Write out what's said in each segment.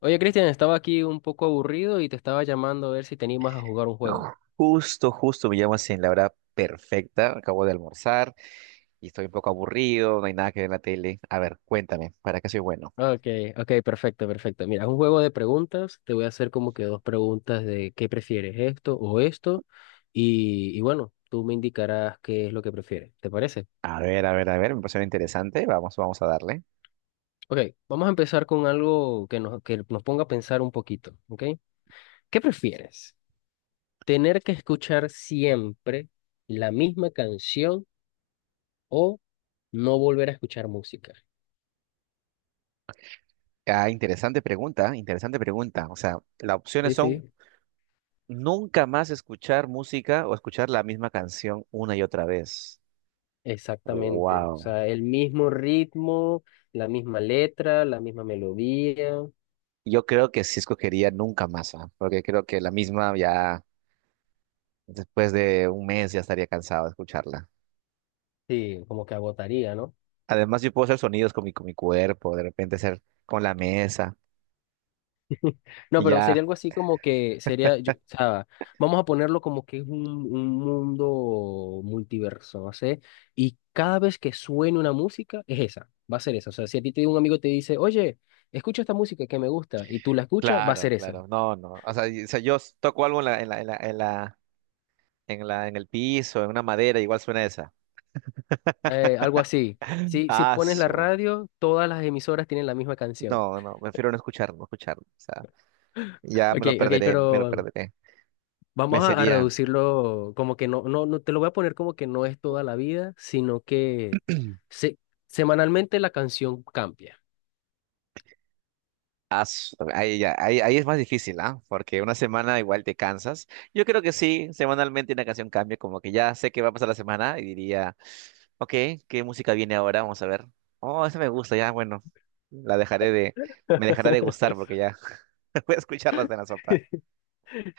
Oye, Cristian, estaba aquí un poco aburrido y te estaba llamando a ver si te animas a jugar un juego. Justo, justo me llamas en la hora perfecta. Acabo de almorzar y estoy un poco aburrido, no hay nada que ver en la tele. A ver, cuéntame, ¿para qué soy bueno? Ah, Ok, ok, perfecto, perfecto. Mira, es un juego de preguntas. Te voy a hacer como que dos preguntas de qué prefieres, esto o esto. Y bueno, tú me indicarás qué es lo que prefieres. ¿Te parece? A ver, a ver, a ver, me pareció interesante. Vamos, vamos a darle. Ok, vamos a empezar con algo que nos ponga a pensar un poquito. ¿Ok? ¿Qué prefieres? ¿Tener que escuchar siempre la misma canción o no volver a escuchar música? Ah, interesante pregunta, interesante pregunta. O sea, las opciones Sí, son sí. nunca más escuchar música o escuchar la misma canción una y otra vez. Exactamente, o Wow. sea, el mismo ritmo, la misma letra, la misma melodía, Yo creo que sí escogería nunca más, ¿ah? Porque creo que la misma ya después de un mes ya estaría cansado de escucharla. sí, como que agotaría, ¿no? Además, yo puedo hacer sonidos con con mi cuerpo, de repente hacer con la mesa, No, y pero sería ya, algo así como que sería, o sea, vamos a ponerlo como que es un mundo multiverso, no sé, y cada vez que suene una música es esa, va a ser esa, o sea, si a ti te, un amigo te dice, oye, escucha esta música que me gusta, y tú la escuchas, va a claro, ser esa. claro, no, no. O sea, toco algo en la, en la, en la, en la, en la- en el piso, en una madera, igual suena esa. Algo así, si, si Ah, pones la su. radio, todas las emisoras tienen la misma canción. No, no, prefiero no escucharlo, no escucharlo. O sea, ya me Ok, lo ok, perderé, me lo pero perderé. Me vamos a sería. reducirlo como que no, te lo voy a poner como que no es toda la vida, sino que se- semanalmente la canción cambia. Ah, su, ahí, ya, ahí, ahí es más difícil, ¿ah? Porque una semana igual te cansas. Yo creo que sí, semanalmente una canción cambia, como que ya sé qué va a pasar la semana y diría. Ok, ¿qué música viene ahora? Vamos a ver. Oh, esa me gusta, ya, bueno. La dejaré de... Me dejará de gustar porque ya voy a escucharlas en la sopa.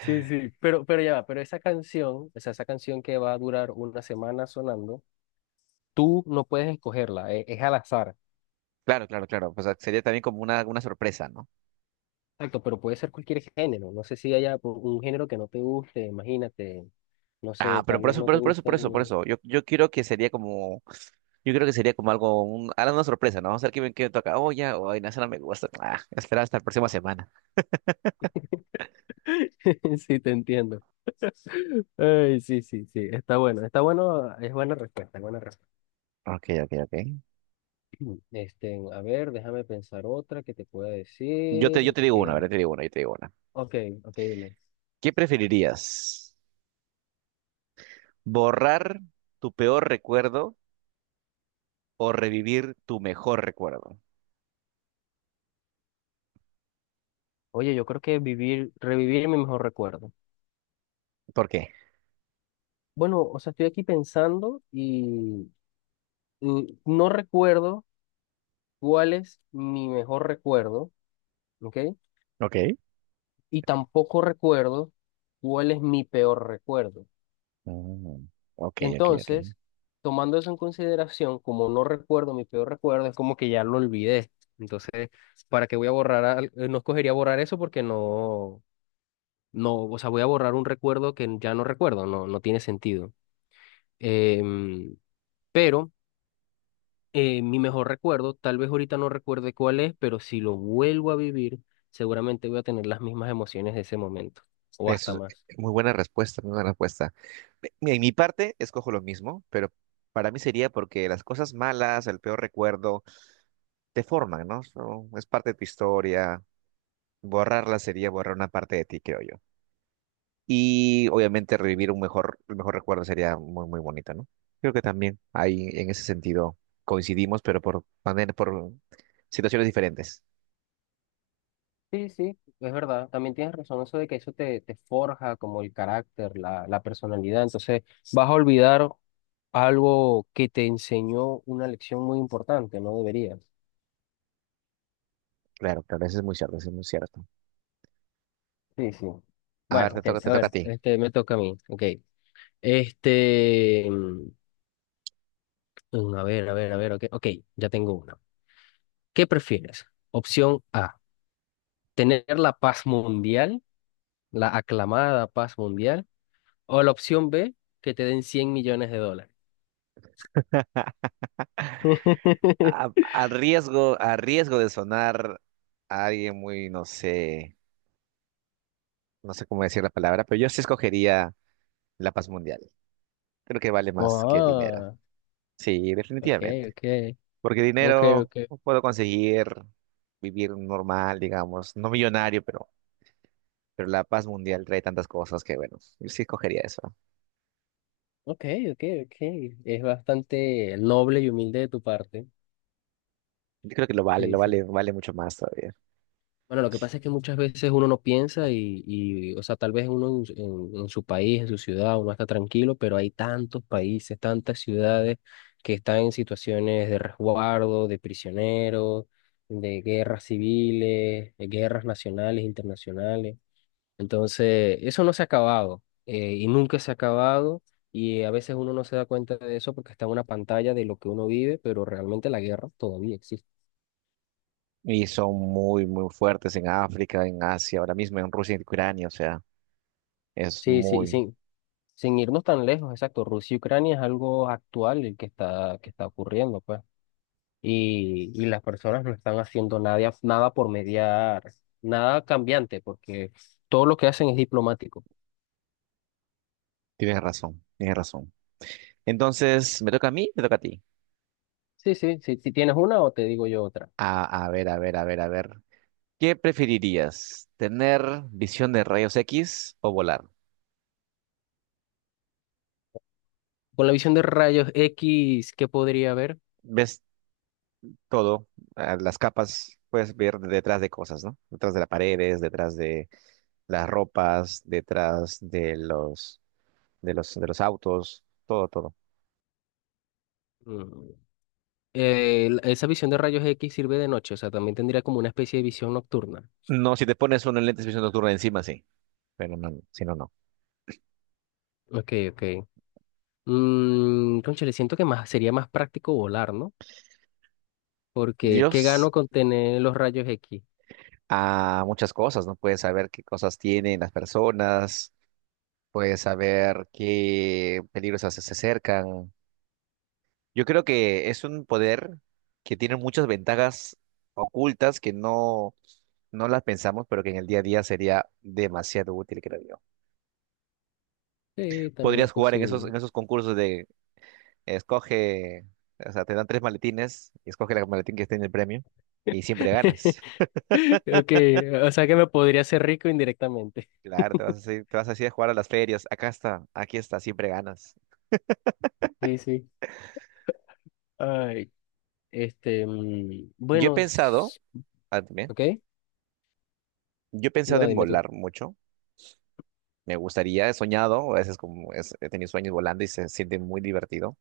Sí, sí, pero ya va, pero esa canción, o sea, esa canción que va a durar una semana sonando, tú no puedes escogerla, es, al azar. Claro, claro, claro. O sea, sería también como una sorpresa, ¿no? Exacto, pero puede ser cualquier género. No sé si haya un género que no te guste, imagínate. No Ah, sé, pero tal por vez eso, no por te eso, por eso, por eso, por gusten. eso. Yo quiero que sería como... Yo creo que sería como algo... Un, algo una sorpresa, ¿no? Vamos a ver qué, qué me toca. Oh, ya, oh, ay, no, esa no me gusta. Ah, espera hasta la próxima semana. Sí, te entiendo. Ay, sí, sí, sí. Está bueno, es buena respuesta, es buena respuesta. Ok, ok, ok. Este, a ver, déjame pensar otra que te pueda Yo te, decir. yo te digo Ok, una, a ¿verdad? ver. Te digo una, yo te digo una. Ok, ok, dime. ¿Qué preferirías? ¿Borrar tu peor recuerdo o revivir tu mejor recuerdo? Oye, yo creo que revivir mi mejor recuerdo. ¿Por qué? Bueno, o sea, estoy aquí pensando y no recuerdo cuál es mi mejor recuerdo, ¿ok? Ok. Y tampoco recuerdo cuál es mi peor recuerdo. Mm, ok, ok, ok. Entonces, tomando eso en consideración, como no recuerdo mi peor recuerdo, es como que ya lo olvidé. Entonces, ¿para qué voy a borrar? No escogería borrar eso porque no, no, o sea, voy a borrar un recuerdo que ya no recuerdo, no, no tiene sentido. Em, pero mi mejor recuerdo, tal vez ahorita no recuerde cuál es, pero si lo vuelvo a vivir, seguramente voy a tener las mismas emociones de ese momento, o hasta Eso más. es muy buena respuesta, muy buena respuesta. Mira, en mi parte escojo lo mismo, pero para mí sería porque las cosas malas, el peor recuerdo, te forman, ¿no? Es parte de tu historia. Borrarla sería borrar una parte de ti, creo yo. Y obviamente revivir un mejor, el mejor recuerdo sería muy, muy bonito, ¿no? Creo que también ahí en ese sentido coincidimos, pero por situaciones diferentes. Sí, sí, es verdad. También tienes razón eso de que eso te, te forja como el carácter, la personalidad. Entonces vas a olvidar algo que te enseñó una lección muy importante, no deberías. Claro, claro, eso es muy cierto, eso es muy cierto. Sí, sí. A ver, Bueno, ok, te a toca ver, a ti. este me toca a mí. Ok. Este, a ver, a ver, a ver, ok, ok, ya tengo una. ¿Qué prefieres? Opción A, tener la paz mundial, la aclamada paz mundial, o la opción B, que te den $100 millones. A riesgo de sonar a alguien muy, no sé, no sé cómo decir la palabra, pero yo sí escogería la paz mundial. Creo que vale más que el dinero. Oh, Sí, ok, definitivamente. ok, Porque ok, dinero ok, puedo conseguir vivir normal, digamos, no millonario, pero la paz mundial trae tantas cosas que, bueno, yo sí escogería eso. ok, ok, ok. Es bastante noble y humilde de tu parte. Yo creo que Sí, lo sí. vale, vale mucho más todavía. Bueno, lo que pasa es que muchas veces uno no piensa y o sea, tal vez uno en, en su país, en su ciudad, uno está tranquilo, pero hay tantos países, tantas ciudades que están en situaciones de resguardo, de prisioneros, de guerras civiles, de guerras nacionales, internacionales. Entonces, eso no se ha acabado y nunca se ha acabado y a veces uno no se da cuenta de eso porque está en una pantalla de lo que uno vive, pero realmente la guerra todavía existe. Y son muy, muy fuertes en África, en Asia, ahora mismo en Rusia y en Ucrania. O sea, es Sí, sí, y muy... sin irnos tan lejos, exacto, Rusia y Ucrania es algo actual el que que está ocurriendo, pues. Y las personas no están haciendo nada, nada por mediar, nada cambiante, porque todo lo que hacen es diplomático. Tienes razón, tienes razón. Entonces, ¿me toca a mí? ¿Me toca a ti? Sí, sí, sí, si tienes una o te digo yo otra. A ver, a ver, a ver, a ver. ¿Qué preferirías? ¿Tener visión de rayos X o volar? Con la visión de rayos X, ¿qué podría haber? Ves todo, las capas, puedes ver detrás de cosas, ¿no? Detrás de las paredes, detrás de las ropas, detrás de los, de los, de los autos, todo, todo. Mm, esa visión de rayos X sirve de noche, o sea, también tendría como una especie de visión nocturna. No, si te pones unos lentes de visión nocturna encima, sí. Pero no, si no, no. Ok, ok. Mm, cónchale, siento que más, sería más práctico volar, ¿no? Porque, ¿qué gano Dios, con tener los rayos X? a muchas cosas, ¿no? Puedes saber qué cosas tienen las personas, puedes saber qué peligros se acercan. Yo creo que es un poder que tiene muchas ventajas ocultas que no, no las pensamos, pero que en el día a día sería demasiado útil, creo yo. Sí, también es Podrías jugar en esos, posible. en esos concursos de escoge, o sea, te dan tres maletines y escoge el maletín que esté en el premio y siempre ganas. Ok, o sea que me podría hacer rico indirectamente. Claro, te vas así a jugar a las ferias. Acá está, aquí está, siempre ganas. Sí, sí. Ay, este, Yo he bueno, pensado, ah, también, ok. yo he pensado No, en dime tú. volar mucho. Me gustaría, he soñado, a veces he tenido sueños volando y se siente muy divertido.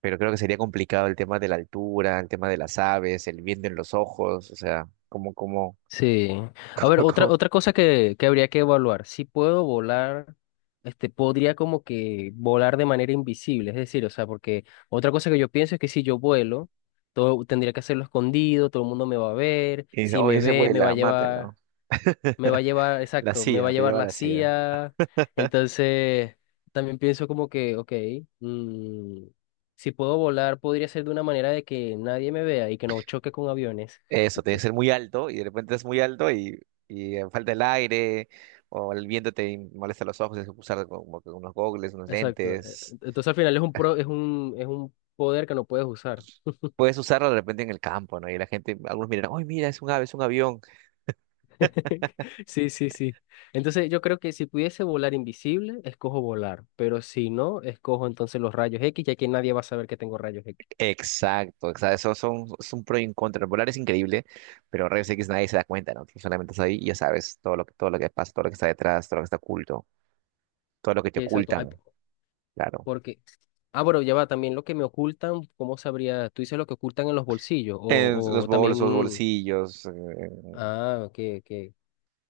Pero creo que sería complicado el tema de la altura, el tema de las aves, el viento en los ojos, o sea, Sí. A ver, como, como- otra cosa que habría que evaluar. Si puedo volar, este, podría como que volar de manera invisible. Es decir, o sea, porque otra cosa que yo pienso es que si yo vuelo, todo tendría que hacerlo escondido, todo el mundo me va a ver. Y dice, Si me oye, se ve, me va a vuela, llevar, mátenlo. me va a llevar, La exacto, me va a CIA, te llevar lleva a la la CIA. CIA. Entonces, también pienso como que, ok, mm, si puedo volar, podría ser de una manera de que nadie me vea y que no choque con aviones. Eso, tiene que ser muy alto y de repente es muy alto y, falta el aire o el viento te molesta los ojos, tienes que usar como que unos gogles, unos Exacto. Lentes. Entonces al final es un pro, es un poder que no puedes usar. Puedes usarlo de repente en el campo, ¿no? Y la gente, algunos miran, ¡ay, mira, es un ave, es un avión! Sí, sí, sí. Entonces yo creo que si pudiese volar invisible, escojo volar, pero si no, escojo entonces los rayos X, ya que nadie va a saber que tengo rayos X. Exacto, exacto, eso son, es un pro y un contra. Volar es increíble, pero rayos X nadie se da cuenta, ¿no? Tú solamente estás ahí y ya sabes todo lo que pasa, todo lo que está detrás, todo lo que está oculto, todo lo que te Sí, exacto. Ay, ocultan, claro. porque, ah, bueno, ya va, también lo que me ocultan, ¿cómo sabría? Tú dices lo que ocultan en los bolsillos, En los o también, bolsos, mm, bolsillos, ah, ok, ok.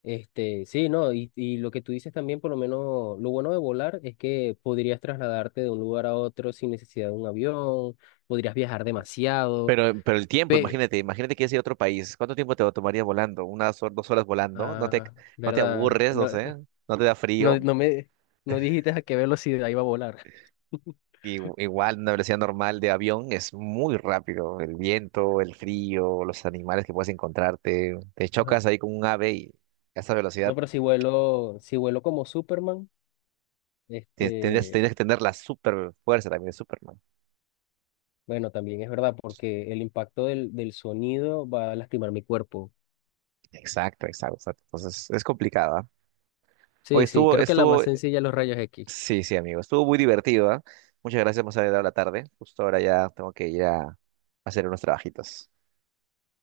Este, sí, no, y lo que tú dices también, por lo menos, lo bueno de volar es que podrías trasladarte de un lugar a otro sin necesidad de un avión, podrías viajar demasiado, pero el tiempo, pero, imagínate, imagínate que es ir a otro país. ¿Cuánto tiempo te tomaría volando? 2 horas volando? ¿No te, ah, no te ¿verdad? aburres, no No, sé? ¿No te da no, frío? No dijiste a qué velocidad iba a volar. Y, igual, una velocidad normal de avión es muy rápido. El viento, el frío, los animales que puedes encontrarte. Te No, chocas ahí con un ave y a esa velocidad no, pero si vuelo, si vuelo como Superman, tendrías, este, tendrías que tener la super fuerza también de Superman. bueno, también es verdad, porque el impacto del sonido va a lastimar mi cuerpo. Exacto, exacto, exacto. Entonces es complicada. Oye, Sí, sí, estuvo, creo que la más estuvo sencilla es los rayos X. sí, sí, amigo. Estuvo muy divertido, ¿ah? Muchas gracias, más adelante a la tarde. Justo ahora ya tengo que ir a hacer unos trabajitos.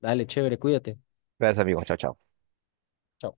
Dale, chévere, cuídate. Gracias, amigos. Chao, chao. Chao.